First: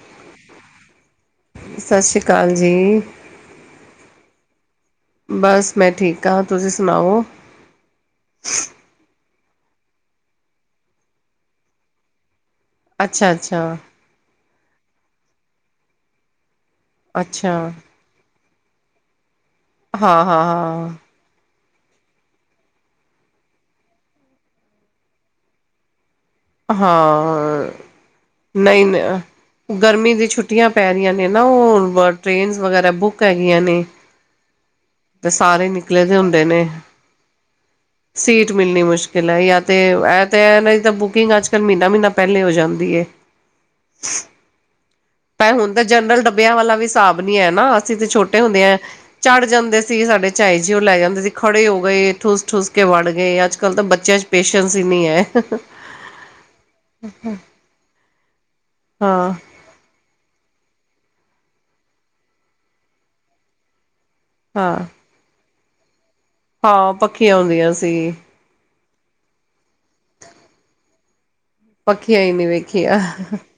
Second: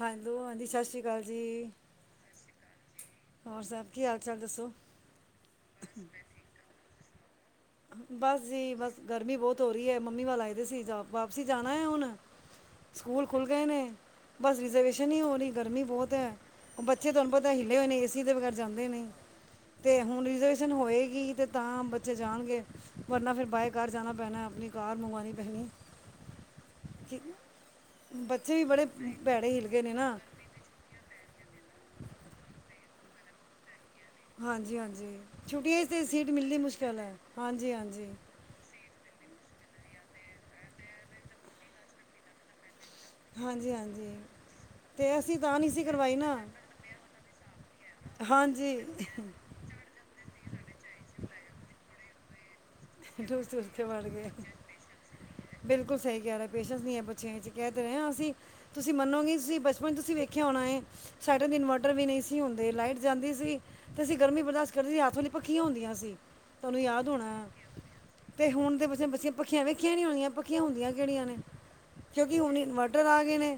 Hello ਹਾਂਜੀ ਸਤਿ ਸ਼੍ਰੀ ਅਕਾਲ ਜੀ। ਸਤਿ ਸ਼੍ਰੀ ਅਕਾਲ ਜੀ। ਹੋਰ ਸਬ ਕੀ ਹਾਲ ਚਾਲ ਦੱਸੋ? ਬਸ ਮੈਂ ਠੀਕ ਹਾਂ ਤੁਸੀਂ ਸੁਣਾਓ? ਬਸ ਜੀ ਬਸ ਗਰਮੀ ਬਹੁਤ ਹੋ ਰਹੀ ਹੈ ਮੰਮੀ ਵਾਗਦੇ ਸੀ ਵਾਪਸੀ ਜਾਣਾ ਹੈ ਹੁਣ ਸਕੂਲ ਅੱਛਾ ਖੁੱਲ ਅੱਛਾ ਗਏ ਨੇ ਬਸ ਰਿਜਰਵੇਸ਼ਨ ਹੀ ਹੋ ਰਹੀ ਗਰਮੀ ਬਹੁਤ ਹੈ। ਉਹ ਬੱਚੇ ਤੁਹਾਨੂੰ ਅੱਛਾ ਪਤਾ ਹਿੱਲੇ ਹੋਏ ਨੇ ਏਸੀ ਦੇ ਬਗੈਰ ਜਾਂਦੇ ਨੇ ਤੇ ਹੁਣ ਹਾਂ ਹਾਂ ਰਿਜਰਵੇ ਹਾਂ ਹੋਏਗੀ। ਤਾਂ ਬੱਚੇ ਜਾਣਗੇ ਵਰਨਾ ਫਿਰ ਬਾਏ ਕਾਰ ਜਾਣਾ ਪੈਣਾ ਆਪਣੀ ਕਾਰ ਮੰਗਉਣੀ ਪੈਣੀ। ਕਿ ਹਾਂ। ਬੱਚੇ ਵੀ ਨਹੀਂ ਬੜੇ ਭੈੜੇ ਹਿਲ ਨਹੀਂ ਗਏ ਨੇ ਗਰਮੀ ਨਾ ਦੀ ਛੁੱਟੀਆਂ ਪੈ ਰਹੀਆਂ ਨੇ ਨਾ ਉਹ ਟ੍ਰੇਨ ਵਗੈਰਾ ਬੁੱਕ ਹੈਗੀਆਂ ਨੇ। ਹਾਂਜੀ ਹਾਂਜੀ। ਤੇ ਸਾਰੇ ਛੁੱਟੀਆਂ 'ਚ ਤਾਂ ਨਿਕਲੇ ਦੇ ਸੀਟ ਹੁੰਦੇ ਮਿਲਣੀ ਨੇ। ਮੁਸ਼ਕਿਲ ਹੈ ਹਾਂਜੀ ਹਾਂਜੀ ਸੀਟ ਮਿਲਣੀ ਮੁਸ਼ਕਿਲ ਮੁਸ਼ਕਿਲ ਹੈ ਯ ਤੇ ਇਹ ਤਾਂ ਇਹ ਨਾ ਤਾਂ ਬੁਕਿੰਗ ਅੱਜ ਕੱਲ ਮਹੀਨਾ ਮਹੀਨਾ ਪਹਿਲੇ ਹੋ ਜਾਂਦੀ ਏ। ਹਾਂਜੀ ਹਾਂਜੀ। ਤੇ ਅਸੀਂ ਭ ਨਹੀਂ ਹੁਣ ਤਾਂ ਸੀ ਕਰਵਾਈ ਜਨਰਲ ਨਾ ਡੱਬਿਆਂ ਵਾਲਾ ਵੀ ਹਿਸਾਬ ਨੀ ਹੈ ਨਾ ਅਸੀਂ ਤੇ ਛੋਟੇ ਹੁੰਦੇ ਆ ਹਾਂਜੀ ਚੜ੍ਹ ਜਾਂਦੇ। ਸੀਗੇ ਸਾਡੇ ਚਏ ਜੀ ਉਹ ਲੈ ਜਾਂਦੇ ਸੀ ਖੜੇ ਹੋ ਗਏ ਠੁਸ ਠੁਸ ਵੜ ਗਏ ਠੂਸ ਅੱਜ ਠੂਸ ਕੱਲ੍ਹ ਕੇ ਤਾਂ ਵੜ ਬੱਚਿਆਂ ਚ ਗਏ ਪੇਸ਼ੈਂਸ ਹੀ ਨੀ ਹੈ। ਬਿਲਕੁਲ ਸਹੀ ਕਹਿ ਰਹੇ ਪੇਸ਼ੈਂਸ ਨਹੀਂ ਹੈ ਬੱਚਿਆਂ 'ਚ ਕਹਿ ਰਹੇ ਹਾਂ ਅਸੀਂ ਤੁਸੀਂ ਹਾਂ ਮੰਨੋਗੇ ਤੁਸੀਂ ਬਚਪਨ ਚ ਤੁਸੀਂ ਵੇਖ ਖਿਆ ਹੋਣਾ ਸਾਈਡਾਂ ਦੇ ਇਨਵਰਟਰ ਵੀ ਨਹੀਂ ਸੀ ਹੁੰਦੇ ਲਾਈਟ ਜਾਂਦੀ ਸੀ। ਤੇ ਅਸੀਂ ਗਰਮੀ ਬਰਦਾਸ਼ਤ ਹਾਂ ਕਰਦੇ ਹੱਥੋਂ ਲਈ ਪੱਖੀਆਂ ਹੁੰਦੀਆਂ ਸੀ ਤੁਹਾਨੂੰ ਹਾਂ ਯਾਦ ਹੋਣਾ ਪੱਖੀਆਂ ਹੁੰਦੀਆਂ ਸੀ ਤੇ ਹੁਣ ਤੇ ਬਸੇ ਬੱਸੀਆਂ ਪੱਖੀਆਂ ਵੇਖੀਆਂ ਨੀ ਹਦੀਆਂ ਪੱਖੀਆਂ ਹੁੰਦੀਆਂ ਕਿਹੜੀਆਂ ਨੇ ਪੱਖੀਆਂ ਹੀ ਕਿਉਂਕਿ ਨਹੀਂ ਹੁਣ ਵੇਖੀਆਂ ਇਨਵਰਟਰ ਆ ਗਏ ਨੇ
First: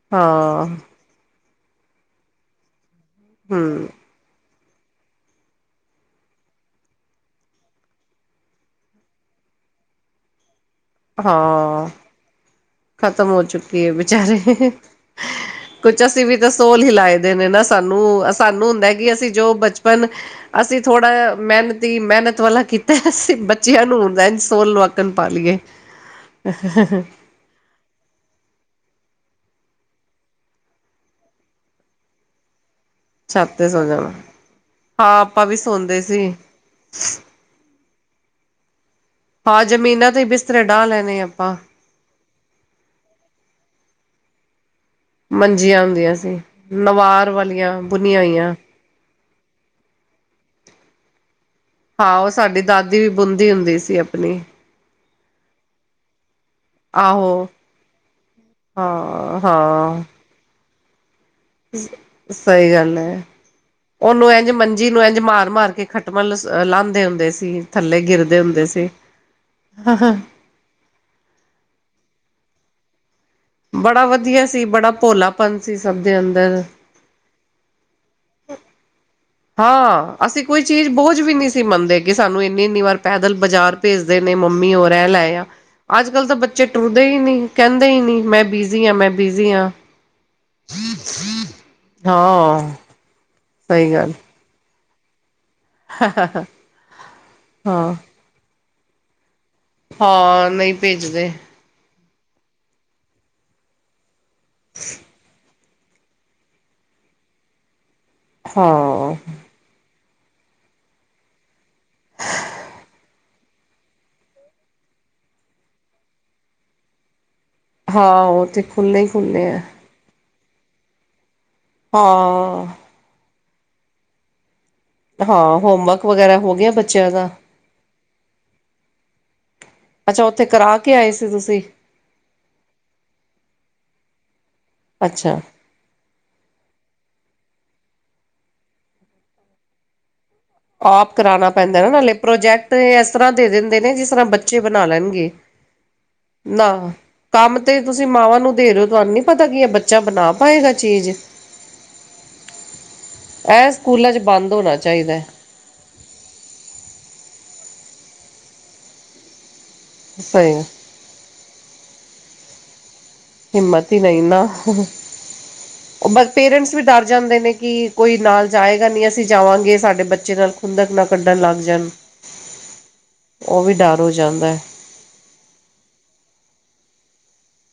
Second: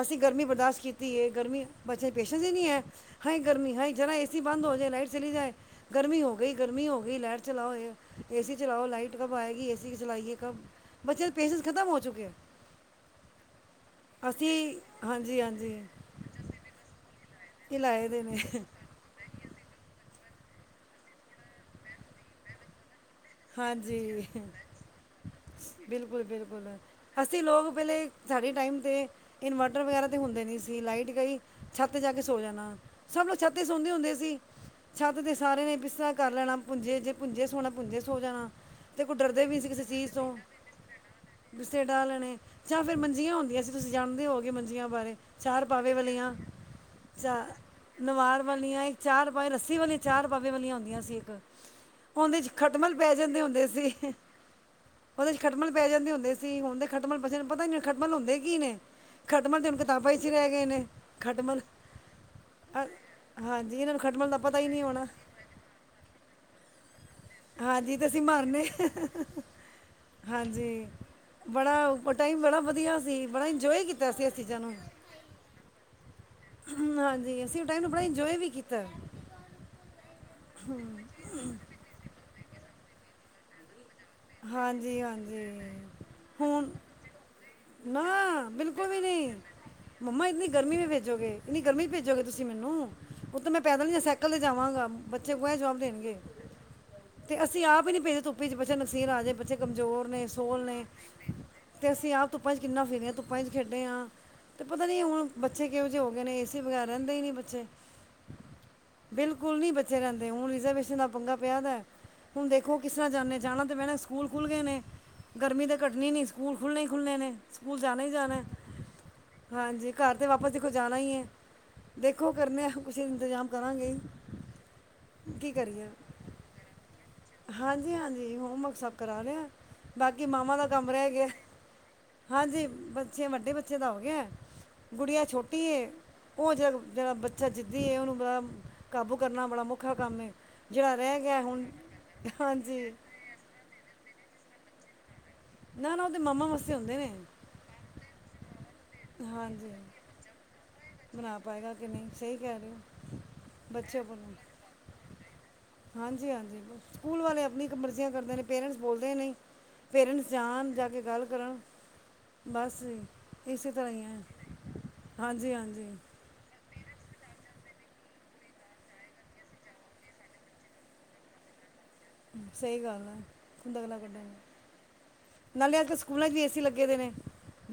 ਅਸੀਂ ਗਰਮੀ ਹਾਂ ਬਰਦਾਸ਼ਤ ਕੀਤੀ ਹੈ ਗਰਮੀ ਬੱਚੇ ਪੇਸ਼ਣ ਦੀ ਨੀ ਹੈ ਹਏ ਗਰਮੀ ਹਮ ਹੈਾ ਜਰਾ ਏਸੀ ਬੰਦ ਹੋ ਜਾਏ ਲਾਈਟ ਚਲੀ ਜਾਏ ਗਰਮੀ ਹੋ ਗਈ ਗਰਮੀ ਹੋ ਗਈ ਲਾਈਟ। ਚਲਾਓ ਏਸੀ ਚਲਾਓ ਲਾਈਟ ਕਬ ਆਏਗੀ ਏਸੀ ਚਲਾਈਏ ਕਬ ਬੱਚ ਪੇਸੈਂ ਖਤਮ ਹੋ ਚੁੱਕੇ। ਖਤਮ ਹੋ ਚੁੱਕੀ ਹੈ ਬੇਚਾਰੇ ਅਸੀਂ ਹਾਂਜੀ ਹਾਂਜੀ ਕੁਛ ਅਸੀਂ ਵੀ ਤਾਂ ਸੋਲ ਹੀ ਲਾ ਨੇ ਨਾ ਇਹ ਲਾਏ ਦੇ ਸਾਨੂੰ ਨੇ ਸਾਨੂੰ ਹੁੰਦਾ ਕਿ ਅਸੀਂ ਜੋ ਬਚਪਨ ਅਸੀਂ ਥੋੜਾ ਮਿਹਨਤੀ ਮਿਹਨਤ ਵਾਲਾ ਕੀਤਾ। ਬੱਚਿਆਂ ਨੂੰ ਹਦਾ ਹਾਂਜੀ ਸੋਨ ਲਵਾਕਣ ਪਾ ਲਈਏ। ਬਿਲਕੁਲ ਬਿਲਕੁਲ [unintelligible] ਸਾਡੇ ਟਾਈਮ 'ਤੇ ਇਨਵਰਟਰ ਵਗੈਰਾ ਤਾਂ ਹੁੰਦੇ ਨਹੀਂ ਸੀ ਲਾਈਟ ਕਈ ਛੱਤ ਜਾ ਕੇ ਸੌ ਜਾਣਾ। ਸਭ ਨੂੰ ਛੱਤ ਤੇ ਸੋ ਸੌਦੇ ਜਾਣਾ ਹੁੰਦੇ ਸੀ ਛੱਤ ਹਾਂ ਤੇ ਆਪਾਂ ਵੀ ਸਾਰੇ ਨੇ ਸੌਦੇ ਪਿਸਾ ਸੀ ਕਰ ਲੈਣਾ ਭੁੰਜੇ ਭੁੰਜੇ ਸੋਣਾ ਪੁੰਜੇ ਸੋ ਜਾਣਾ। ਤੇ ਕੋਈ ਡਰਦੇ ਵੀ ਨਹੀਂ ਹਾਂ ਸੀ ਕਿਸੇ ਜ਼ਮੀਨਾਂ ਚੀਜ਼ ਤੇ ਹੀ ਤੋਂ ਬਿਸਤਰੇ ਡਾਹ ਲੈਣੇ ਆਪਾਂ। ਬਿਸਤਰੇ ਡਾਹ ਲੈਣੇ ਜਾਂ ਫੇਰ ਮੰਜੀਆਂ ਹੁੰਦੀਆਂ ਸੀਂ ਤੁਸੀਂਣਦੇ ਹੋਗੇ ਮੰ ਬਾਰੇ ਚਾਰ ਮੰਜੀਆਂ ਪਾਵੇ ਹੁੰਦੀਆਂ ਵਾਲੀਆਂ ਸੀ ਨਵਾਰ ਚ ਵਾਲੀਆਂ ਬੁਨੀਆਂ ਨਵਾਰ ਹੋਈਆਂ ਵਾਲੀਆਂ। ਚਾਰ ਪਾਵੇ ਰੱਸੀ ਵਾਲੀਆਂ ਚਾਰ ਬਾਬੇ ਵਾਲੀਆਂ ਹੁੰਦੀਆਂ ਸੀ ਇੱਕ ਹਾਂ ਉਹ ਉਹਦੇ 'ਚ ਸਾਡੀ ਖਟਮਲ ਦਾਦੀ ਵੀ ਪੈ ਜਾਂਦੇ ਬੁੰਦੀ ਹੁੰਦੇ ਹੁੰਦੀ ਸੀ ਆਪਣੀ ਉਹਦੇ ਖੱਟਮਲ ਪੈ ਜਾਂਦੇ ਹੁੰਦੇ ਸੀ ਹੁਣ ਦੇ ਖੱਟਮਲ ਆਹੋ ਪਸੇ ਨੂੰ ਪਤਾ ਨ ਖੱਟਮਲ ਹੁੰਦੇ ਕੀ ਨੇ? ਹਾਂ ਖਤਮ ਤੇਨ ਕਿ ਤਾਂ ਹਾਂ ਪਏ ਸੀ ਰਹਿ ਗਏ ਨੇ। ਖਟਮਲ ਸਹੀ ਅ ਗੱਲ ਹੈ। ਹਾਂਜੀ ਇਹਨਾਂ ਨੂੰ ਖਟਮਲ ਉਹਨੂੰ ਦਾ ਇੰਝ ਪਤਾ ਹੀ ਨਹੀਂ ਮੰਜੀ ਨੂੰ ਹੋਣਾ ਇੰਝ ਮਾਰ ਮਾਰ ਕੇ ਖੱਟਮਲ ਲਾਉਦੇ ਹੁੰਦੇ ਸੀ। ਹਾਂਜੀ ਥੱਲੇ ਤੇ ਅਸੀਂ ਗਿਰਦੇ ਮਾਰਨੇ ਹੁੰਦੇ ਸੀ। ਹਾਂਜੀ ਬੜਾ ਉਪਰ ਟਾਈਮ ਬੜਾ ਵਧੀਆ ਸੀ। ਬੜਾ ਇੰਜੋਏ ਬੜਾ ਕੀਤਾ ਇਸ ਵਧੀਆ ਚੀਜ਼ਾਂ ਸੀ ਨੂੰ ਬੜਾ ਭੋਲਾਪਨ ਸੀ ਸਭ ਦੇ ਅੰਦਰ। ਹਾਂਜੀ ਅਸੀਂ ਉਹ ਟਾਈਮ ਨੂੰ ਬੜਾ ਇੰਜੋਏ ਵੀ ਕੀਤਾ। ਹਾਂ ਅਸੀਂ ਕੋਈ ਚੀਜ਼ ਬੋਝ ਵੀ ਨਹੀਂ ਸੀ ਮੰਨਦੇ ਕਿ ਸਾਨੂੰ ਇੰਨੀ ਇੰਨੀ ਵਾਰ ਪੈਦਲ ਬਾਜ਼ਾਰ ਭੇਜਦੇ ਨੇ ਮੰਮੀ ਉਹ ਹਾਂਜੀ ਰਹਿ ਲਏ ਆ ਹਾਂਜੀ ਅੱਜ ਕੱਲ ਤਾਂ ਬੱਚੇ ਹੁਣ ਟੁਰਦੇ ਹੀ ਨੀ ਕਹਿੰਦੇ ਹੀ ਨਾ ਨੀ ਮੈਂ ਬਿਲਕੁਲ ਬੀਜ਼ੀ ਵੀ ਮੈਂ ਨਹੀਂ ਬਿਜ਼ੀ ਹਾਂ। ਮੰਮਾ ਇੰਨੀ ਗਰਮੀੀ ਵੀ ਭੇਜੋਗੇ ਇੰਨੀ ਗਰਮੀ ਭੇਜੋਗੇ ਤੁਸੀਂ ਹਾਂ ਮੈਨੂੰ [unintelligible] ਮੈਂ ਪੈਦਲ ਸਹੀ ਨਹੀਂ ਗੱਲ ਸਾਈਕਲ 'ਤੇ ਜਾਵਾਂਗਾ। ਬਛੇ ਉਆ ਜਵਾਬ ਦੇਣਗੇ ਤੇ ਅਸੀਂ ਆਪ ਹੀ ਹਾਂ ਨੀ ਭੇਜਦੇ ਧੁੱਪ ਚ ਬੱਚੇ ਨਕਸੀਰ ਆ ਜਾ ਬੱਚੇ ਕਮਜ਼ੋਰ ਨੇ ਹਾਂ ਸੋਹਲ ਨਹੀਂ ਨੇ ਭੇਜਦੇ ਤੇ ਅਸੀਂ ਆਪ ਧੁੱਪਾਂ ਚ ਕਿੰਨਾ ਫਿਰਰੇ ਹਾਂ ਧੁੱਪਾਂ ਚ ਖੇਡੇ ਹਾਂ। ਤੇ ਪਤਾ ਨੀ ਹੁਣ ਬੱਚੇ ਕਿਹੋ ਜਿਹੇ ਹੋ ਗਏ ਨੇ ਏ ਸੀ ਵਗੈਰ ਰਹਿੰਦੇ ਹੀ ਨਹੀਂ ਬੱਚੇ ਹਾਂ। [unintelligible] ਰਹਿੰਦੇ ਹੁਣ ਰਿਜਰਵੇਸ਼ਨ ਦਾ ਪੰਗਾ ਪਿਆ ਦਾ ਹੁਣ ਦੇਖੋ ਕਿਸ ਤਰ੍ਹਾਂ ਜਾਂਦੇ ਜਾਣਾ। ਭੈਣ ਸਕੂਲ ਖੁੱਲ੍ਹ ਗਏ ਨੇ ਗਰਮੀ ਤਾਂ ਘਟਣੀ ਨਹੀਂ ਸਕੂਲ ਖੁੱਲ੍ਹਣੇ ਹੀ ਖੁੱਲਣੇ ਨੇ ਸਕੂਲ ਜਾਣਾ ਹੀ ਹਾਂ ਉਹ ਤੇ ਖੁੱਲ੍ਹੇ ਹੀ ਖੁੱਲ੍ਹੇ ਹੈ। ਤਾਂ ਵਾਪਸ ਦੇਖੋ ਜਾਣਾ ਹੀ ਹੈ ਦੇਖੋ ਹਾਂ ਕਰਨ ਕੁਸੀੇ ਦਾ ਇੰਤਜ਼ਾਮ ਕਰਾਂਗੇ। ਕੀ ਹਾਂ ਕਰੀਏ ਹੋਮਵਰਕ ਵਗੈਰਾ ਹੋ ਗਿਆ ਬੱਚਿਆਂ ਦਾ। ਹਾਂਜੀ ਹਾਂਜੀ ਹੋਮਵਰਕ ਸਭ ਕਰਾ ਲਿਆ ਅੱਛਾ ਬਾਕੀ ਉੱਥੇ ਮਾਵਾਂ ਦਾ ਕਰਾ ਕੰਮ ਕੇ ਰਹਿ ਆਏ ਗਿਆ ਸੀ ਤੁਸੀਂ ਹਾਂਜੀ ਬੱਚੇ ਵੱਡੇ ਬੱਚੇ ਦਾ ਹੋ ਗਿਆ। ਗੁੜੀਆਂ ਅੱਛਾ ਛੋਟੀ ਹੈ ਉਹ ਜ ਜਿਹੜਾ ਬੱਚਾ ਜਿੱਦੀ ਉਹਨੂੰ ਬ ਕਾਬੂ ਕਰਨਾ ਬੜਾ ਮਖਾ ਕੰਮ ਏ ਜਿਹੜਾ ਆਪ ਰਹਿ ਗਿਆ ਕਰਾਉਣਾ ਹੁਣ ਪੈਂਦਾ ਨਾੇ ਪ੍ਰੋਜੈਕਟ ਹਾਂਜੀ ਇਸ ਤਰ੍ਹਾਂ ਦੇ ਦਿੰਦੇ ਨੇ ਜਿਸ ਤਰ੍ਹਾਂ ਬੱਚੇ ਬਣਾ ਲੈਣਗੇ। ਨਾ ਨਾ ਉਹਦੇ ਮਾਮਾ ਨਾ ਮਸੇ ਹੁੰਦੇ ਨੇ ਕੰਮ ਤੇ ਤੁਸੀਂ ਮਾਵਾਂ ਨੂੰ ਦੇ ਰਹੇ ਹੋ ਤੁਹਾਨੂੰ ਨੀ ਪਤਾ ਕੀ ਹੈ ਹਾਂਜੀ ਬੱਚਾ ਬਣਾ ਪਾਏਗਾ ਚੀਜ਼ ਬਣਾ ਪਾਏਗਾ ਕਿ ਨਹੀਂ ਸਹੀ ਕਹਿ ਰਹੇ ਹੋ ਇਹ ਬੱਚੇ ਸਕੂਲਾਂ ਚ ਬੋਲੋ ਬੰਦ ਹੋਣਾ ਚਾਹੀਦਾ ਹੈ। ਹਾਂਜੀ ਹਾਂਜੀ ਸਕੂਲ ਵਾਲੇ ਆਪਣੀ ਇੱਕ ਮਰਜ਼ੀਆਂ ਕਰਦੇ ਨੇ ਪੇਰੈਂਟਸ ਬੋਲਦੇ ਨਹੀਂ। ਪੇਰੈਂਟਸ ਸਹੀ ਜਾਣ ਜਾ ਕੇ ਗੱਲ ਕਰਨ ਬਸ ਜ ਹਿੰਮਤ ਹੀ ਨਹੀਂ ਨਾ। ਹਾਂਜੀ ਹਾਂਜੀ ਉਹ ਬ ਪੇਰੈਂਟਸ ਵੀ ਡਰ ਜਾਂਦੇ ਨੇ ਕਿ ਕੋਈ ਨਾਲ ਜਾਏਗਾ ਨਹੀਂ ਅਸੀਂ ਜਾਵਾਂਗੇ ਸਾਡੇ ਬੱਚੇ ਨਾਲ ਖੁੰਦਕ ਨਾਲ ਕੱਢਣ ਲੱਗ ਜਾਣ। ਸਹੀ ਗੱਲ ਆ ਉਹ ਵੀ ਹੁੰਦਾ ਗਲਾ ਡਰ ਹੋ ਜਾਂਦਾ ਹੈ ਕੱਢਣਗੇ ਨਾਲੇ ਅਜ ਸਕੂਲਾਂ ਚ ਵੀ ਏਸੀ ਲੱ ਨੇ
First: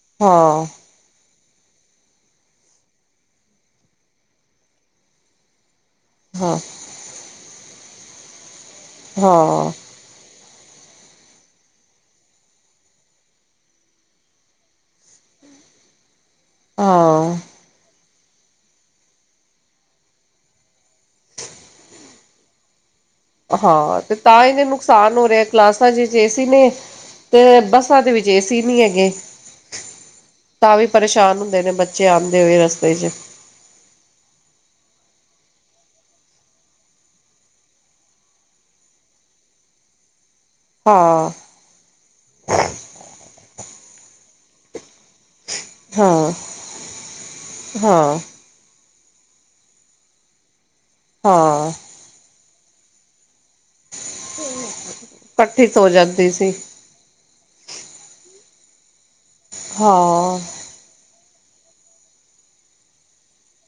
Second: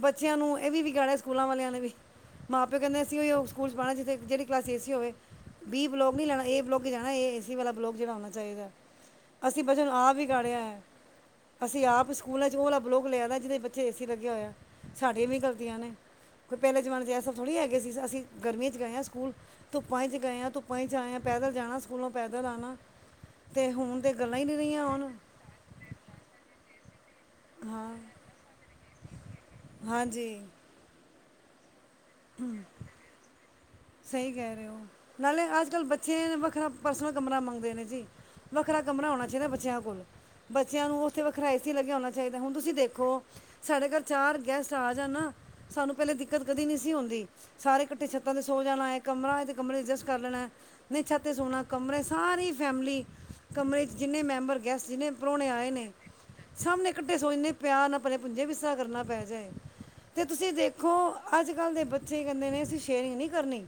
ਬੱਚਿਆਂ ਨੂੰ ਹਾਂ ਇਹ ਵੀ ਵੀ ਗਾਣਾ। ਸਕੂਲਾਂ ਵਾਲਿਆਂ ਨੇ ਵੀ ਮਾਂ ਪਿਓ ਕ ਐਏਸੀ ਹੋਵੇ ਸਕੂਲਚ ਪਾਉਣਾ ਜਿੱਥੇ ਜਿੜੀ ਕਲਾਸਸੀ ਏਸੀ ਹੋਵੇ। ਵੀਹ ਬਲੋਕ ਨੀ ਲੈਣਾ ਹਾਂ ਇਹ ਬਲੋਕ ਜਾਣਾ ਇਹਏਸੀ ਵਾਲਾ ਬਲੋਕ ਜਿਹੜਾ ਹੋਣਾ ਚਾਹੀਦਾ। ਅਸੀਂ ਹਾਂ ਵਚਨ ਆਪ ਵੀ ਗੜਿਆ ਹੈ। ਅਸੀਂ ਆਪ ਸਕੂਲਾਂ ਚ ਹੋਲਾ ਬਲੋਕ ਲਿਆ ਦਾ ਜਿਹਦੇ ਬੱਚੇ ਏ ਸੀ ਲੱਗਿਆ ਹੋਇਆ ਸਾਡੀਆਂ ਵੀ ਗਲਤੀਆਂ ਨੇ। ਕੋਈ ਪਹਿਲੇ ਜਮਾਨ 'ਚ ਹਾਂ ਸਭਥੋੜ੍ਹ ਹੈਗੇ ਸੀ ਅਸੀਂ ਗਰਮੀੀਆਂ ' ਗਏ ਆਾਂ ਸਕੂਲ ਧੁੱਪਾਂ ਚਚ ਗਏ ਆਾਂ ਧੁੱਪਾਂ ਚਚ ਆਏਆ ਪਦਲ ਜਾਣਾ ਸਕੂਲੋਂ ਪੈਦਲ ਆਣਾ ਹੁਣ ਹਾਂ ਤੇ ਗੱਲਾਂ ਤਾਂ ਹੀ ਨਹੀਂ ਇਹਨ ਰਹੀਆਂ ਹੁਣ ਨੁਕਸਾਨ ਹੋ ਰਿਹਾ ਕਲਾਸਾਂ ਚ ਜੇਸੀ ਨੇ- ਤੇ ਹਾਂ ਬੱਸਾਂ ਦੇ ਵਿੱਚ ਏ ਸੀ ਨਹੀਂ ਹੈਗੇ ਤਾਂ ਵੀ ਪਰੇਸ਼ਾਨ ਹੁੰਦੇ ਨੇ ਬੱਚੇ। ਆਉਂਦੇ ਹੋਏ ਹਮ ਰਸਤੇ ਚ ਸਹੀ ਕਹਿ ਰਹੇ ਹੋ ਨਾਲੇ ਅੱਜ ਅਜ ਕੱਲ ਬੱਚੇ ਵੱਖਰਾ ਪਰਸਨਲ ਕਮਰਾ ਮੰਗਦੇ ਨੇ ਜੀ ਵੱਖਰਾ ਕਮਰਾ ਹੋਣਾ ਚਾਹੀਦਾ ਬੱਚਿਆਂ ਕੋਲ। ਬੱਚਿਆਂ ਨੂੰ ਉੱਥੇ ਹਾਂ ਵੱਖਰਾਏਸ ਲੱਗਿਆ ਆਉਣਾ ਚਾਹੀਦਾ ਹੁਣ ਤੁਸੀਂ ਦੇਖੋ ਸਾਡੇ ਘਰ ਚਾਰ ਗੈਸਟ ਆ ਜਾਣ ਨਾ। ਸਾਨੂੰ ਪਹਿਲੇ ਹਾਂ ਦਿੱਕਤ ਕਦੀ ਨਹੀਂ ਸੀ ਹੁੰਦੀ ਸਾਰੇ ਇਕੱਠੇ ਹਾਂ ਛੱਤਾਂ ਤੇ ਸੋ ਜਾਣ। ਕ ਕਮ ਅਡਜਸਟ ਕਰ ਲੈਣਾ ਨਹੀਂ ਛਤੇ ਸ ਹਾਂ ਕਮਰੇ ਸਾਰੀ ਫੈਮਲੀ ਕਮਰੇ 'ਚ ਜਿੰਨੇ ਮੈਂਬਰ ਗੈਸਟ ਜਿੰਨੇ ਪਰੌਣੇ ਇਕੱਠੀ ਆਏ ਸੋ ਨੇ ਜਾਂਦੀ ਸੀ ਸਾਹਮਣੇ ਕੱਠੇ ਸੋਚੇ ਪਿਆਰ ਨਾ ਭ ਪੁੰਜੇ ਵੀ ਕਰਨਾ ਪੈ ਜਾਏ ਤੇ ਹਾਂ ਤੁਸੀਂ ਦੇਖੋ ਅੱਜ ਅੱਜ ਕੱਲ ਦੇ ਬੱਚੇ ਕਹਿੰਦੇ ਨੇ ਮੰਮੀ ਅਸੀਂ ਸ਼ਏਯਰਿੰਗ ਨੀ ਕਰਨੀ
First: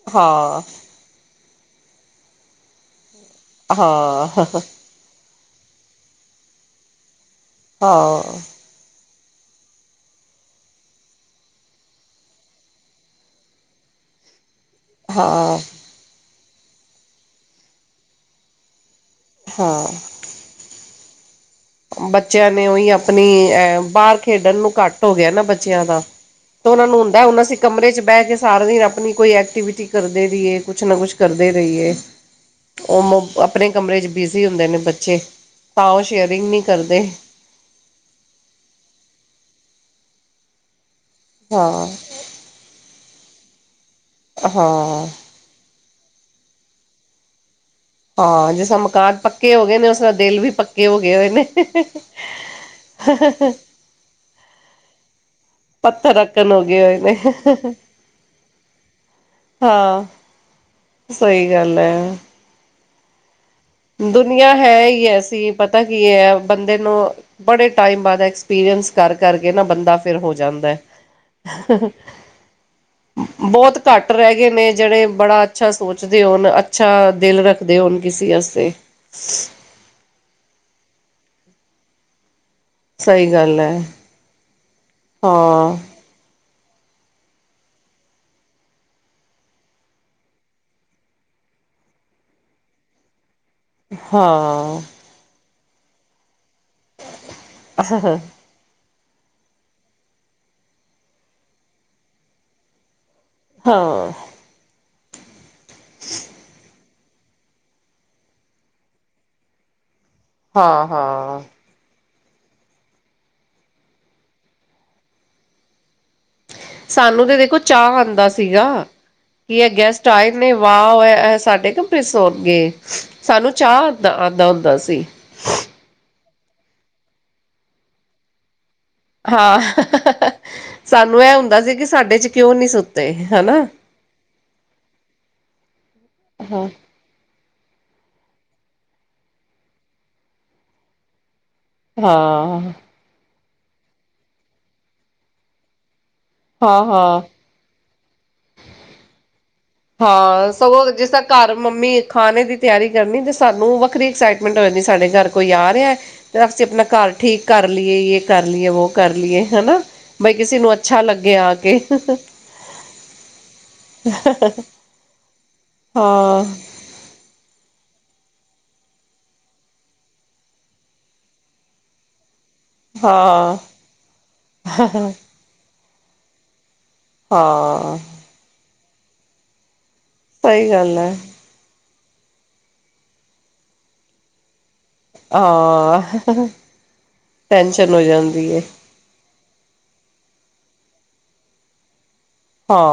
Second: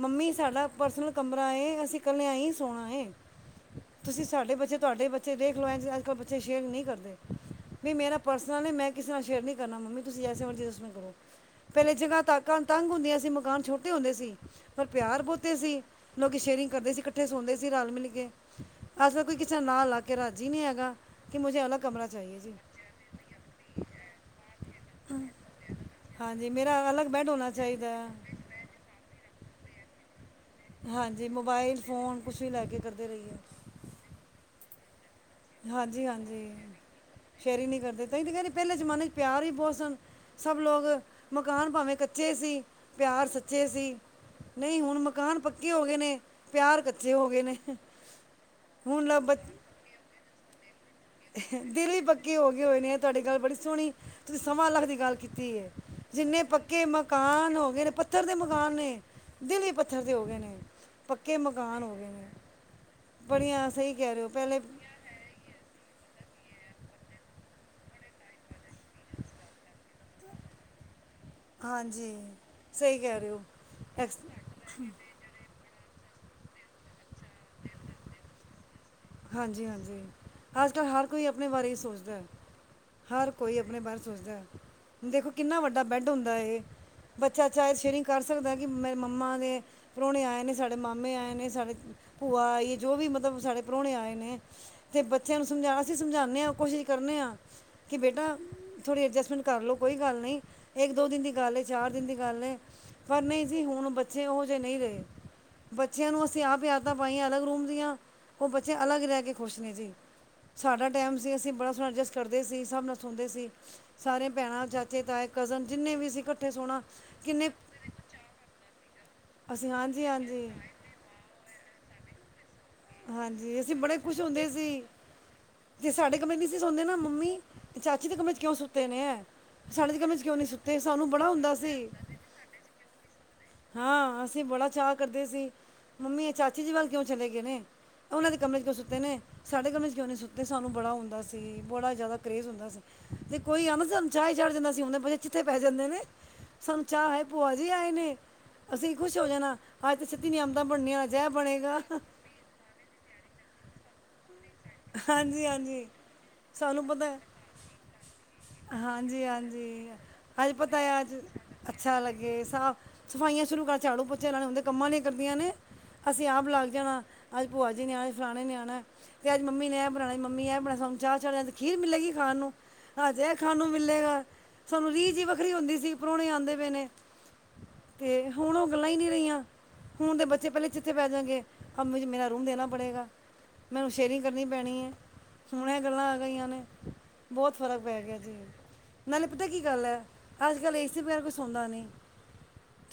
ਮੰਮੀ ਹਾਂ ਸਾਡਾ ਪਰਸਨਲ ਕਮ ਮਰਾ ਹੈ ਅਸੀਂ ਕੱਲਿਆਂ ਹੀ ਸੋਣਾ ਹੈ [unintelligible] ਬ ਦੇਖ ਲ ਬੱਚੇ ਸ਼ੇਰ ਨਹੀਂ ਕਰਦੇ ਮਰਾ ਹਾਂ ਪਰਸਨਲ ਹੈ ਮੈਂ ਕਿਸੇ ਨਾਲ ਸ਼ੇਅਰ ਨਹੀਂ ਕਰਨਾ ਮੰਮੀ ਤੁਸੀਂ ਐਸੇ ਮਰਜ਼ੀ ਦੱਸ ਕਰੋ ਪਹਿਲੇ ਜਗ੍ਹਾ ਤਾਕਾਂ ਤੰਗ ਹੁੰਦੀਆਂ ਸੀ ਮਕਾਨ ਛੋਟੇ ਹੁੰਦੇ ਸੀ ਪਰ ਪਿਆਰ ਬਹੁਤੇ ਹਾਂ ਸੀ ਲੋਕ ਸ਼ੇਅਰਿੰਗ ਕਰਦੇ ਸੀ ਇਕੱਠੇ ਸੌਦੇ ਸੀ ਰਲ ਮਿਲ ਕੇ ਅਸ ਤਾਂ ਕੋਈ ਕਿਸੇ ਨਾਂ ਲਾ ਹਾਂ ਕੇ ਰਾਜੀੀ ਨਹੀਂ ਹੈਗਾ ਕਿ ਮੁਝੇ ਅਲੱਗ ਕਮਰਾ ਚਾਹੀਏ ਬੱਚਿਆਂ ਜੀ ਨੇ ਉਹੀ ਆਪਣੀ ਅਹ ਬਾਹਰ ਖੇਡਣ ਨੂੰ ਘੱਟ ਹੋ ਗਿਆ ਨਾ ਬੱਚਿਆਂ ਦਾ ਹਾਂਜੀ ਤਾਂ ਮੇਰਾ ਉਹਨਾਂ ਨੂੰ ਅਲੱਗ ਹੁੰਦਾ ਬੈੱਡ ਹੁਣ ਹੋਣਾ ਅਸੀਂ ਚਾਹੀਦਾ ਕਮਰੇ ਚ ਹੈ ਬਹਿ ਕੇ ਸਾਰਾ ਦਿਨ ਆਪਣੀ ਕੋਈ ਐਕਟੀਵਿਟੀ ਕਰਦੇ ਰਹੀਏ ਕੁਛ ਨਾ ਕੁਛ ਹਾਂਜੀ ਕਰਦੇ ਮੋਬਾਈਲ ਰਹੀਏ ਫੋਨ ਕੁਛ ਵੀ ਲੈ ਕੇ ਕਰਦੇ ਰਹੀਏ ਉਹ ਆਪਣੇ ਕਮਰੇ ਚ ਬਿਜੀੀ ਹੁੰਦੇ ਨੇ ਬੱਚੇ ਤਾਂ ਉਹ ਹਾਂਜੀ ਹਾਂਜੀ ਸ਼ੇਅਰਿੰਗ ਨਹੀਂ ਕਰਦੇ ਸ਼ੇਰੀ ਨੀ ਕਰਦੇ ਕ ਕਹਿੀ ਪਹਿਲੇ ਜ਼ਮਾਨੇ ਚ ਪਿਆਰ ਹੀ ਬਹੁਤ ਸਨ ਸਭ ਲੋਕ ਮਕਾਨ ਹਾਂ ਭਾਵੇਂ ਕੱਚੇ ਸੀ ਪਿਆਰ ਸੱਚੇ ਸੀ ਨਹੀਂ ਹੁਣ ਹਾਂ ਮਕਾਨ ਪੱਕੇ ਹੋ ਗਏ ਨੇ ਪਿਆਰ ਕੱਚੇ ਹੋ ਗਏ ਨੇ ਹਾਂ ਜਿਸ ਤਰ ਹੁਣ ਮਕਾਨ ਲ ਬ ਪੱਕੇ ਹੋ ਗਏ ਨੇ ਉਸਦਾ ਦਿਲ ਵੀ ਪੱਕੇ ਹੋ ਗਏ ਹੋਏ ਨੇ ਦਿਲ ਵੀ ਪੱਕੇ ਹੋ ਗਏ ਹੋਏ ਨੇ ਆ ਤੁਹਾਡੀ ਗੱਲ ਬੜੀ ਸੋਹਣੀ ਤੁਸੀਂ ਸਮਾਂ ਲੱਖ ਦੀ ਗੱਲ ਕੀਤੀ ਹੈ ਪੱਥਰ ਜਿੰਨੇ ਰੱਖਣ ਹੋ ਗਏ ਪੱਕੇ ਹੋਏ ਮਕਾਨ ਹੋ ਨੇ ਗਏ ਨੇ ਪੱਥਰ ਦੇ ਮਕਾਨ ਨੇ ਦਲੀ ਪੱਥਰ ਹਾਂ ਤੇ ਹੋ ਗਏ ਨੇ ਪੱਕੇ ਸਹੀ ਗੱਲ ਮਕਾਨ ਹੋ ਗਏ ਹੈ ਨੇ ਬੜੀਆਂ ਸਹੀ ਕਹਿ ਰਹੇ ਹੋ ਦੁਨੀਆਂ ਪਹਿਲੇ ਹੈ ਹੀ ਐਸੀ ਪਤਾ ਕੀ ਬੰਦੇ ਨੂੰ ਬੜੇ ਟਾਈਮ ਬਾਅਦ ਐਕਸਪੀਰੀੰਸ ਕਰ-ਕਰਕੇ ਨਾ ਬੰਦਾ ਫਿਰ ਹੋ ਜਾਂਦਾ ਹੈ। ਹਾਂਜੀ ਸਹੀ ਕਹਿ ਰਹੇ ਹੋ ਬਹੁਤ ਘੱਟ ਐਕਸ ਰਹਿ ਗਏ ਨੇ ਜਿਹੜੇ ਬੜਾ ਅੱਛਾ ਸੋਚਦੇ ਹੋਣ ਅੱਛਾ ਦਿਲ ਰੱਖਦੇ ਹੋਣ ਕਿਸੇ ਆਸਤੇ ਹਾਂਜੀ ਹਾਂਜੀ ਅੱਜ ਕੱਲ੍ਹ ਹਰ ਕੋਈ ਆਪਣੇ ਬਾਰੇ ਹੀ ਸੋਚਦਾ ਹੈ। ਹਰ ਸਹੀ ਕੋਈ ਗੱਲ ਹੈ ਆਪਣੇ ਬਾਰੇ ਸੋਚਦਾ ਹੈੁਣ ਦੇਖੋ ਕਿੰਨਾ ਹਾਂ ਵੱਡਾ ਬੈਡ ਹੁੰਦਾਏ ਬੱਚਾ ਚਾਹੇ ਸ਼ੇਅਰਿੰਗ ਕਰ ਸਕਦਾ ਬੀ ਮਾਮਾ ਦੇ ਪਰੌਣੇ ਆਏ ਨੇੇ ਸਾਡੇ ਮਾਮੇ ਆਏ ਨੇ ਸਾਡੇ ਭੂਆ ਆਈ ਜੋ ਵੀ ਮਤਲਬ ਸਾਡੇ ਪਰੌੁਣੇ ਆਏ ਨੇ ਹਾਂ ਅਤੇ ਬੱਚਿਆਂ ਨੂੰ ਸਮਝਾ ਅਸੀਂ ਸਮਝਾਣੇ ਹਾਂ। ਕੋਸ਼ਿਸ਼ ਕਰਨੇ ਹਾਂ ਕਿ ਬੇਟਾ- ਥੋੜ੍ਹੀ ਅਡਜਸਟਮੈਂਟ ਕਰ ਲਓ ਕੋਈ ਗੱਲ ਨਹੀਂ ਇੱਕ ਦੋ ਦਿਨ ਦੀ ਗੱਲ ਹੈ ਚਾਰ ਦਿਨ ਦੀ ਗੱਲ ਏ ਪਰ ਨਹੀਂ ਸੀ ਹੁਣ ਹਾਂ ਬੱਚੇ ਉਹੋ ਜਿਹੇ ਨਹੀਂ ਰਹੇ। ਬੱਚਿਆਂ ਨੂੰ ਅਸੀਂ ਆਪ ਹੀ ਆਦਤਾਂ ਪਾਈਆਂ ਅਲੱਗ ਰੂਮ ਦੀਆਂ ਉਹ ਬੱਚੇ ਅਲੱਗ ਰਹਿ ਕੇ ਖੁਸ਼ ਨੇ ਜੀ। ਹਾਂ ਸਾਡਾ ਟਾਈਮ ਸੀ ਹਾਂ ਅਸੀਂ ਬੜਾ ਸੋਹਣਾ ਅਰਜਟ- ਕਰਦੇ ਸੀ ਹਿਸਾਬ ਨਾਲ ਸੁਣਦੇ ਸੀ ਸਾਰੇ ਭੈਣਾਂ ਚਾਚੇ ਤਾਏ ਕਜ਼ਨ ਜਿੰਨੇ ਵੀ ਸੀ ਇਕੱਠੇ ਸੋਣਾ ਸਾਨੂੰ ਤੇ ਕਿੰਨੇ ਦੇਖੋ ਚਾਵ ਆਂਦਾ ਸੀਗਾ। ਕੀ ਇਹ ਅਸੀਂ ਹਾਂਜੀ ਗੈਸਟ ਆਏ ਹਾਂਜੀ ਨੇ ਵਾਹ ਇਹ ਸਾਡੇ ਕਮਰੇ ਸੌਣਗੇ। ਸਾਨੂੰ ਹਾਂਜੀ ਅਸੀਂ ਚਾਅ ਬੜੇ ਆਂਦਾ ਖੁਸ਼ ਆਂਦਾ ਹੁੰਦੇ ਸੀ ਹੁੰਦਾ ਤੇੇ ਸਾਡੇ- ਦੀ ਸੀ ਸੁਣਦੇ ਨਾ ਮੰਮੀ ਚਾਚੀ ਦੇ ਕਮਰੇ ਚ ਕਿਉਂ? ਸੁੱਤੇ ਨੇ ਹਾਂ ਸਾਡੇ ਦੇ ਕਮਰੇ 'ਚ ਕਿਉਂ ਨਹੀਂ ਸੁੱਤੇ ਸਾਨੂੰ ਬੜਾ ਇਹ ਹੁੰਦਾ ਸੀ ਕਿ ਸਾਡੇ ਚ ਕਿਉਂ ਨੀ ਸੁੱਤਾ? ਹਾਂ ਅਸੀਂ ਬੜਾ ਚਾਅ ਕਰਦੇ ਸੀ ਮੰਮੀ ਇਹ ਚਾਚੀ ਹਾਂ ਜੀ ਵੱਲ ਕਿਉਂ ਚਲੇ ਗਏ ਨੇ? ਉਹ ਦੇ ਕਮਰੇ ਚ ਕਿਉਂ ਸੁੱਤੇ ਨੇ ਸਾਡੇ ਕਮਰੇ ਚ ਕਿਉਂ ਨਹੀਂ ਸੁੱਤੇ ਸਾਨੂੰ ਬੜਾ ਹੁੰਦਾ ਸੀ। ਅਤੇ ਬੜਾ ਜ਼ਿਆਦਾ ਕਰੇਜ਼ ਹੁੰਦਾ ਹਾਂ ਸੀ ਅਤੇ ਕੋਈ ਆਨ ਚਾਹ ਚਾੜ੍ਹ ਜਾਂਦਾ ਸੀ ਹਦੇ ਬ ਜੇ ਚਿੱਥੇ ਪੈ ਜਾਂਦੇ ਨੇ ਸਾਨੂੰ ਹਾਂ ਚਾਹ ਹਾਂ ਹੈ ਭੂਆ ਜੀ ਆਏ ਨੇ ਅਸੀਂ ਖੁਸ਼ ਹੋ ਜਾਣਾ। ਅੱਜ ਤਾਂ ਛੱਤੀ ਹਾਂ ਨਿਆਮਤਾਂ ਸਗੋਂ ਬਣਨੀਆਂ ਜਿਸ ਅੱਜ ਤਰ੍ਹਾਂ ਇਹ ਘਰ ਬਣੇਗਾ ਮੰਮੀ ਖਾਣੇ ਦੀ ਤਿਆਰੀ ਕਰਨੀ ਤੇ ਸਾਨੂੰ ਵੱਖਰੀ ਐਕਸਾਈਟ- ਟ ਹੋ ਨਹੀਂ ਸਾਡੇ ਘਰ ਹਾਂਜੀ ਕੋਈ ਆ ਹਾਂਜੀ ਰਿਹਾ ਫ ਅਸੀਂ ਆਪਣਾ ਸਾਨੂੰ ਪਤਾ ਘਰ ਹੈ। ਠੀਕ ਕਰ ਲਈਏ ਯ ਕਰ ਲਈਏ ਵੋ ਕਰ ਹਾਂਜੀ ਲਈਏਯ- ਹਾਂਜੀ ਅੱਜ ਪਤਾ ਆ ਅੱਜ ਅੱਛਾ ਲੱਗੇ ਸਫਾਈਆਂ ਸ਼ੁਰੂ ਕਰ ਝਾੜੂ ਪੁੱਛੇ ਉਹਨਾਂ ਨੇਦੇ- ਕੰਮਾਂ ਲਈ ਕਰਦੀਆਂ ਨੇ ਅਸੀਂ ਹਾਂ ਆਪ ਲਾਗ ਜਾਣਾ ਅਜ ਭੁਆ ਜੀ ਨੇ ਆਣਾ ਫਲਾਣੇ ਨੇ ਆਣਾ ਅਤੇ ਅੱਜ ਮੰਮੀ ਨੇ ਇਹ ਬਣਾ ਮ ਮੰਮੀ ਇਹ ਬਣਾ ਸੂੰ ਚਾਹ ਚਿਆ ਖੀਰ ਮਿਲੇਗੀ ਖਾਣ ਨੂੰ ਹਜੇ ਇਹ ਖਾਣ ਹਾਂ ਨੂੰ ਮਿਲੇਗਾ ਸਾਨੂੰ ਰੀਝ ਹੀ ਵੱਖਰੀ ਹੁੰਦੀ ਸੀ, ਪ੍ਰੋਣੇ ਆਦੇ ਪਏ ਨੇ। ਹਾਂ। ਤੇ ਹੁਣ ਉਹ ਗੱਲਾਂ ਹੀ ਨਹੀਂ ਰਹੀਆਂ, ਹੁਣ ਦੇ ਬੱਚੇ ਪਹਿਲੇ ਸਹੀ ਜਿੱਥੇ ਗੱਲ ਪੈ ਹੈ ਜਾਂਗੇ। ਅਬ ਮੁਝੇ ਮੇਰਾ ਰੂਮ ਦੇਣਾ ਪੜੇਗਾ, ਮੈਨੂੰ ਸ਼ੇਅਰਿੰਗ ਕਰਨੀ ਪੈਣੀ ਏ। ਹਾਂ ਬਹੁਤ ਫਰਕ ਟੈਨਸ਼ਨ ਹੋ ਪੈ ਗਿਆ ਜੀ ਜਾਂਦੀ ਏ। ਨਾਲੇ ਪਤਾ ਕੀ ਗੱਲ ਹੈ ਅੱਜ ਕੱਲ ਏਸ ਏ ਸੀ ਬਗੈਰ ਕੋਈ ਸੌਦਾ ਨਹੀਂ,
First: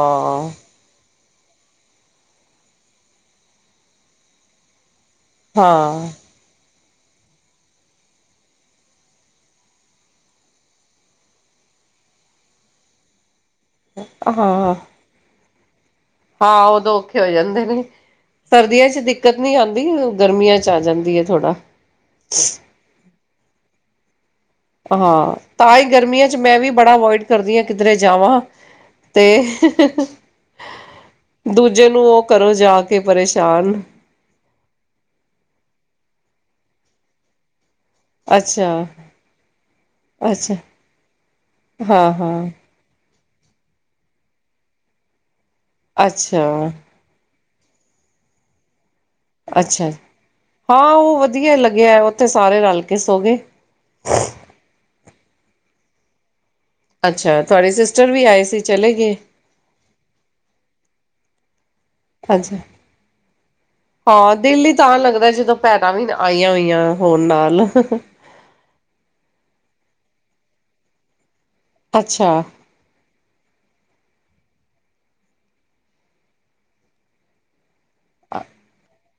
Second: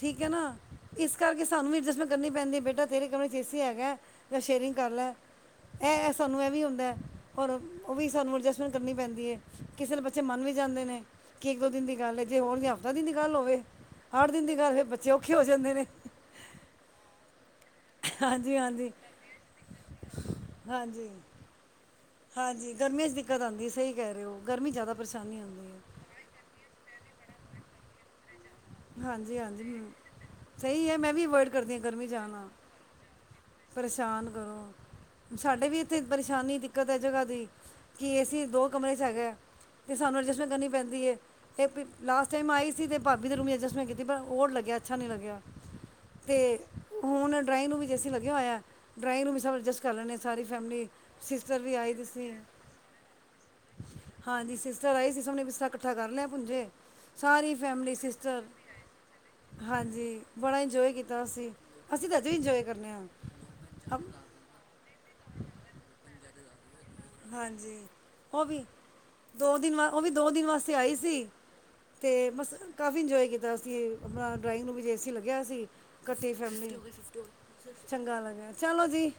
ਠੀਕ ਹੈ ਨਾ ਇਸ ਇਸ ਕਰਕੇ ਸਾਨੂੰ ਵੀ ਅਡਜਸਟਮੈਂਟ ਕਰਨੀ ਪੈਂਦੀ ਹੈ, ਬੇਟਾ ਤੇਰੇ ਕਮਰੇ 'ਚ ਏ ਸੀ ਹੈਗਾ ਜਾਂ ਸ਼ੇਅਰਿੰਗ ਕਰ ਲੈ। ਹਾਂ ਇਹ ਸਾਨੂੰ ਇਹ ਵੀ ਹੁੰਦਾ। ਔਰ ਉਹ ਵੀ ਸਾਨੂੰ ਅਡਜਸਟਮੈਂਟ ਕਰਨੀ ਪੈਂਦੀ ਹੈ, ਕਿਸੇ ਬੱਚੇ ਮੰਨ ਵੀ ਜਾਂਦੇ ਨੇ, ਕਿ ਇੱਕ ਦੋ ਦਿਨ ਦੀ ਗੱਲ ਗੱਲ ਏ ਜੇ ਹੋਰ ਦੀ ਹਫ਼ਤਾ ਦਿਨ ਦੀ ਗੱਲ ਹੋਵੇ, ਆੱਠ ਦਿਨ ਦੀ ਹਾਂ ਗੱਲ ਹੋ, ਬੱਚੇ ਔਖੇ ਹੋ ਜਾਂਦੇ ਨੇ। ਹਾਂ ਉਦੋਂ ਔਖੇ ਹੋ ਜਾਂਦੇ ਨੇ, ਹਾਂਜੀ ਸਰਦੀਆਂ ਹਾਂਜੀ 'ਚ ਦਿੱਕਤ ਨੀ ਆਦੀ, ਗਰਮੀਆਂ 'ਚ ਚਾਹ ਆ ਹਾਂਜੀ ਜਾਂਦੀ ਹੈ ਥੋੜਾ ਹਾਂਜੀ ਗਰਮੀਆਂ ਚ ਦਿੱਕਤ ਆਂਦੀ ਏ, ਸਹੀ ਕਹਿ ਰਹੇ ਹੋ। ਗਰਮੀ ਜ਼ਿਆਦਾ ਹਾਂ ਪਰੇਸ਼ਾਨੀ ਆਉਂਦੀ ਤਾਂ ਹੈ ਹੀ ਗਰਮੀਆਂ 'ਚ ਮੈਂ ਵੀ ਬੜਾ ਅਵੋਇਡ ਕਰਦੀ ਹਾਂ, ਕਿੱਧਰੇ ਜਾਵਾਂ। ਤੇ ਹਾਂਜੀ-ਹਾਂਜੀ ਸਹੀ ਹੈ ਮੈਂ ਵੀ ਅਵੋਇਡ ਕਰਦੀ ਹਾਂ ਦੂਜੇ ਨੂੰ ਗਰਮੀ ਉਹ ਜਾਣਾ। ਕਰੋ ਜਾ ਕੇ ਪਰੇਸ਼ਾਨ ਪਰੇਸ਼ਾਨ ਕਰੋ ਸਾਡੇ ਵੀ ਇੱਥੇ ਪਰੇਸ਼ਾਨੀ ਦਿੱਕਤ ਹੈ ਜਗ੍ਹਾ ਦੀ। ਕਿ ਅ ਏ ਸੀ ਦੋ ਅੱਛਾ ਕਮਰੇ 'ਚ ਹੈਗਾ। ਤੇ ਸਾਨੂੰ ਅਡਜਸਟਮੈਂਟ ਅੱਛਾ ਕਰਨੀ ਪੈਂਦੀ ਏ, ਇਹ ਹਾਂ ਲਾਸਟ ਹਾਂ ਟਾਈਮ ਆਈ ਸੀ ਤੇ ਭਾਬੀ ਦੇ ਰੂਮ ਵਿੱਚ ਐਡਜਸਟਮੈਂਟ ਕੀਤੀ, ਪਰ ਓੜ ਲੱਗਿਆ ਅੱਛਾ ਨਹੀਂ ਲੱਗਿਆ, ਅੱਛਾ ਤੇ ਹੁਣ ਡਰਾਇੰਗ ਨੂੰ ਵੀ ਏ ਸੀ ਲੱਗਿਆ ਹੋਇਆ ਏ। ਅੱਛਾ ਜੀ, ਹਾਂ ਉਹ ਵਧੀਆ ਸਿਸਟਰ ਵੀ ਆਈ ਲੱਗਿਆ ਦੀ ਉੱਥੇ ਸੀ ਸਾਰੇ ਰਲ ਕੇ ਸੋ ਗਏ। ਹਾਂਜੀ ਸਿਸਟਰ ਆਏ ਸੀ, ਸਭ ਨੇਂ ਬਿਸਤਰ੍ਹਾਂ ਇਕੱਠਾ ਕਰ ਲਿਆ ਪੂੰਜੇ। ਅੱਛਾ, ਤੁਹਾਡੇ ਸਿਸਟਰ ਵੀ ਆਏ ਸੀ ਚਲੇ ਗਏ। ਹਾਂਜੀ ਬੜਾ ਇੰਜੋਏ ਕੀਤਾ ਅਸੀਂ, ਅਸੀਂ ਤਾਂ ਅਜੇ ਵੀ ਅੱਛਾ ਇੰਜੋਏ ਕਰਨੇ ਆਂ। ਹਾਂ, ਦਿਲ ਹੀ ਤਾਂ ਲੱਗਦਾ ਜਦੋਂ ਭੈਣਾਂ ਵੀ ਆਈਆਂ ਹੋਈਆਂ। ਹੋਣ ਨਾਲ ਹਾਂਜੀ ਉਹ ਵੀ ਦੋ ਦਿਨਾ, ਉਹ ਵੀ ਦੋ ਦਿਨ ਵਾਸਤੇ ਆਈ ਸੀ। ਅੱਛਾ ਤੇ ਬਸ ਕਾਫੀ ਇੰਜੋਏ ਕਿਦਾ ਅਸੀ ਆਪਣਾ ਡਰਾਇੰਗ ਰੂਮ 'ਚ ਏ ਸੀ ਲੱਗਿਆ ਸੀ, ਇਕੱਠੀ ਫੈਮਿਲੀ ਚੰਗਾ ਲੱਗਿਆ, ਚਲੋ ਜੀ,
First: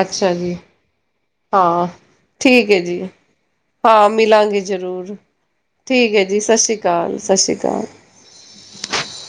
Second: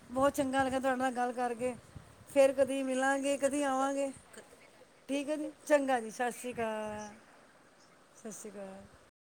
ਅੱਛਾ ਬਹੁਤ ਜੀ ਚੰਗਾ ਲੱਗਿਆ ਤੁਹਾਡੇ ਨਾਲ ਗੱਲ ਕਰਕੇ। ਹਾਂ ਫੇਰ ਠੀਕ ਹੈ ਕਦੀ ਜੀ ਮਿਲਾਂਗੇ, ਕਦੀ ਹਾਂ ਆਵਾਂਗੇ, ਮਿਲਾਂਗੇ ਜ਼ਰੂਰ ਠੀਕ ਹੈ ਜੀ ਚੰਗਾ ਜੀ, ਸਤਿ ਸ਼੍ਰੀ ਅਕਾਲ। ਸਤਿ ਸ਼੍ਰੀ ਅਕਾਲ। ਸਤਿ ਸ਼੍ਰੀ ਅਕਾਲ।